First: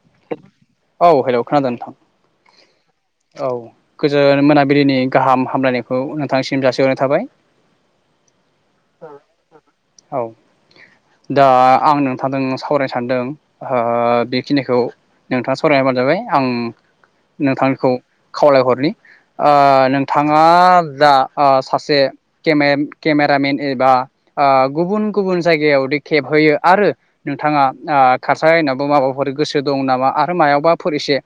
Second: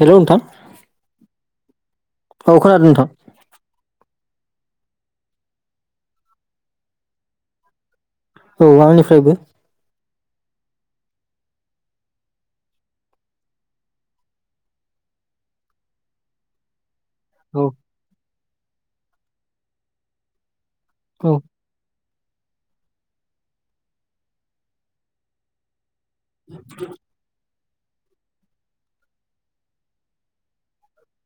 हेल' नोंथां। औ हेल' खोनादों नोथां। ओ खोनादों नोंथां गोजोन मोनाबिलिनि गाहाम हामलायनायखौ नोंथांसिम जासिहरनाय थाबाय औ आंनिफ्रायबो औ दा आं नोंथांजों सावरायनो सानदों ओ बेखिनिखौ नोंथाङा सरायना होबानो जाबाय आं औ नोंथांखौ खावलायहरनि ओ नोंथाङा दा औ ओ सासे केमेन केमेरामेन एबा गुबुन-गुबुन जायगायाव खेबहयो आरो नोंथाङा खारसायनावो माबाफोर गोसो दं नामा आरो मायावबाफोर एसे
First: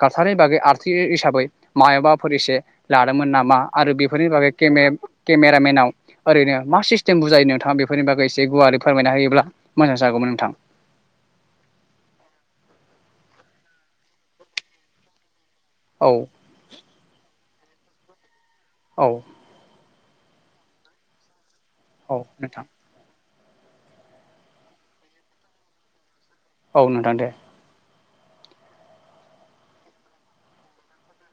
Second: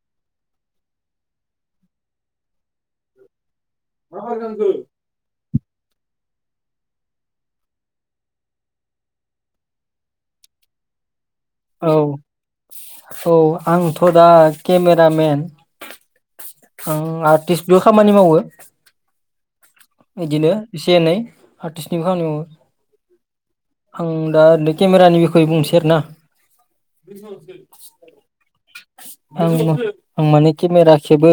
काल्सारनि बागै आरथि हिसाबै मायबाफोर एसे लादोंमोन नामा। आरो बेफोरनि बागै केमेब केमेरामेन नाव ओरैनो मा सिस्टेम बुजायो नोंथाङा बेफोरनि बागै एसे गुवारै फोरमायना होायोब्ला मोजां जागौमोन नोंथाङा। [unintelligible] औ स'आंथ' दा केमेरामेन औ ओं आर्टिस्ट बेबो खामानि मावो औ बिदिनो एसे एनै आर्टिस्टनिबो औ खामानियावो नोंथां आं दा ओरै केमेरानि बिखय बुंनोसै आर ना औ नोंथां दे आं-आं माने केमेरा खेबो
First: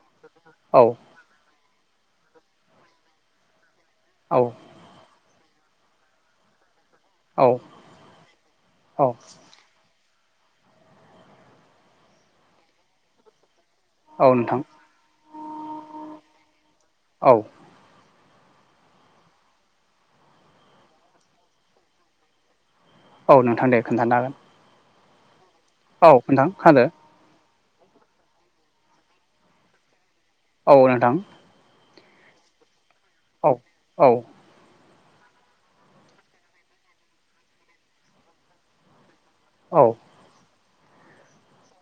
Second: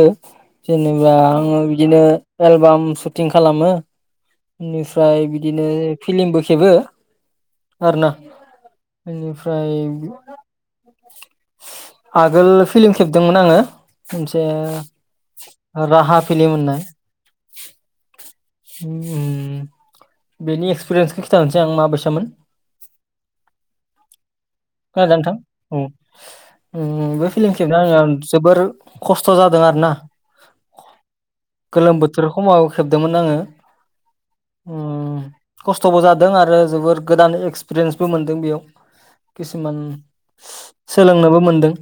औ जेनेबा आङो बिदिनो एलबाम सुटिं खालामो औ बेनिफ्राय बिदि बिदिनो फिलिमबो खेबो औ आर ना औ बेनिफ्राय आगोल फिल्म खेबदोंमोन आङो मोनसे नोंथां राहा फिलिम होननाय औ उम बेनि एक्सपिरियेन्सखौ खिन्थसै आं माबैसामोन औ नोंथां दे खोन्थानो हागोन खोनादोंना औ खोनादो नोंथां बे फिलिम खेबनोआङो जोबोर खस्थ' जादों आरो ना। औ नोंथां। गोलोम बोथोर हमाव खेबदोंमोन आङो औ औ उम खस्थ'बो जादों आरो जोबोर गोदान एक्सपिरियेन्सबो मोनदों बेयाव किसिमान औ सोलोंनोबो मोनदों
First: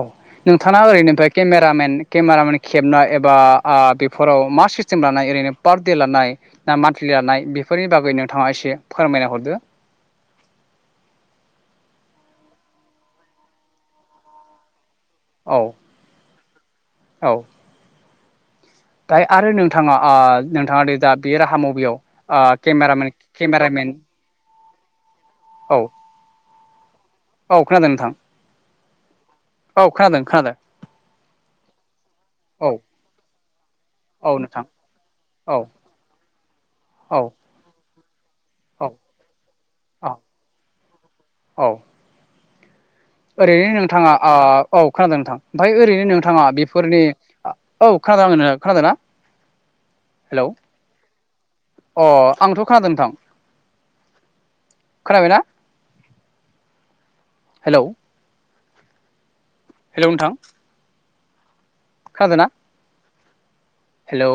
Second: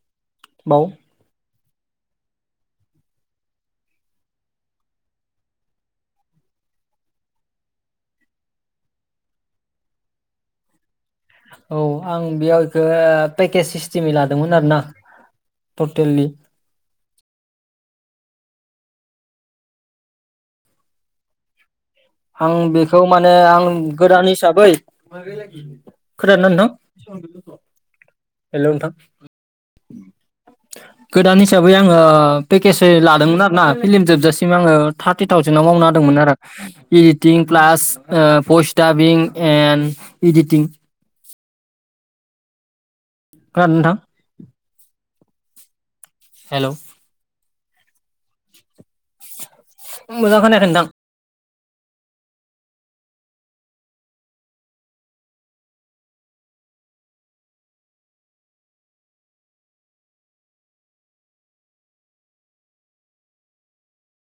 औ नोंथाङा बाव ओरैनिफ्राय केमेरामेन केमेरामेन खेबनाय एबा ओ बेफोराव मा सिस्टेम लानाय ओरैनो पार दे लानाय ना मान्थलि लानाय बेफोरनि बागै नोंथाङा एसे फोरमायना हरदो औ आं बेयाव इखो पेकेज सिस्टिमै लादोंमोन आरो ना औ टटेलि दा आरो नोंथाङा ओ नोंथाङा दे दा बे राहा मबियाव ओ आं केमेरा बेखौ मेन केमेरा मेन खोनादोंमोन नोंथां औ खोनादों नोंथां हेल' नोंथां औ खोनादों खोनादों गोदान हिसाबै आङो औ पेकेजै लादोंमोन आरोना फिल्म औ जोबजासिम नोंथां आङो थारटि औ थावजेनाव मावनो होदोंमोन नारा औ इडिटिं प्लास ओ फयस औ एन औ इडिटिं औ खोनादों ओरैनो नोंथां नोंथाङा ओ औ खोनादों नोंथां ओमफाय ओरैनो नोंथाङा हेलौ बेफोरनि औ खानादों खानादोंना मोजां खोनायाखै नोंथां अ आंथ' खोनादों नोंथां। खोनाबायना हेलौ हेलौ नोंथां खोनादोना हेलौ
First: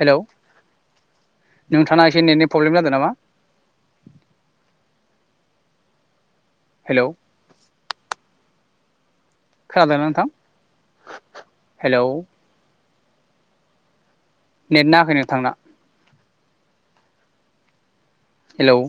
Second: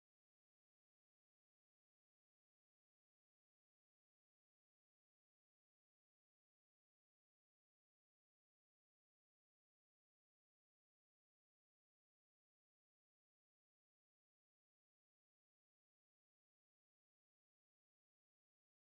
हेलौ नोंथाङा एसे नेटनि प्रब्लेम जादों नामा हेलौ। खोनादोना नोंथां हेलौ नेट नाङाखै नोंथांना हेलौ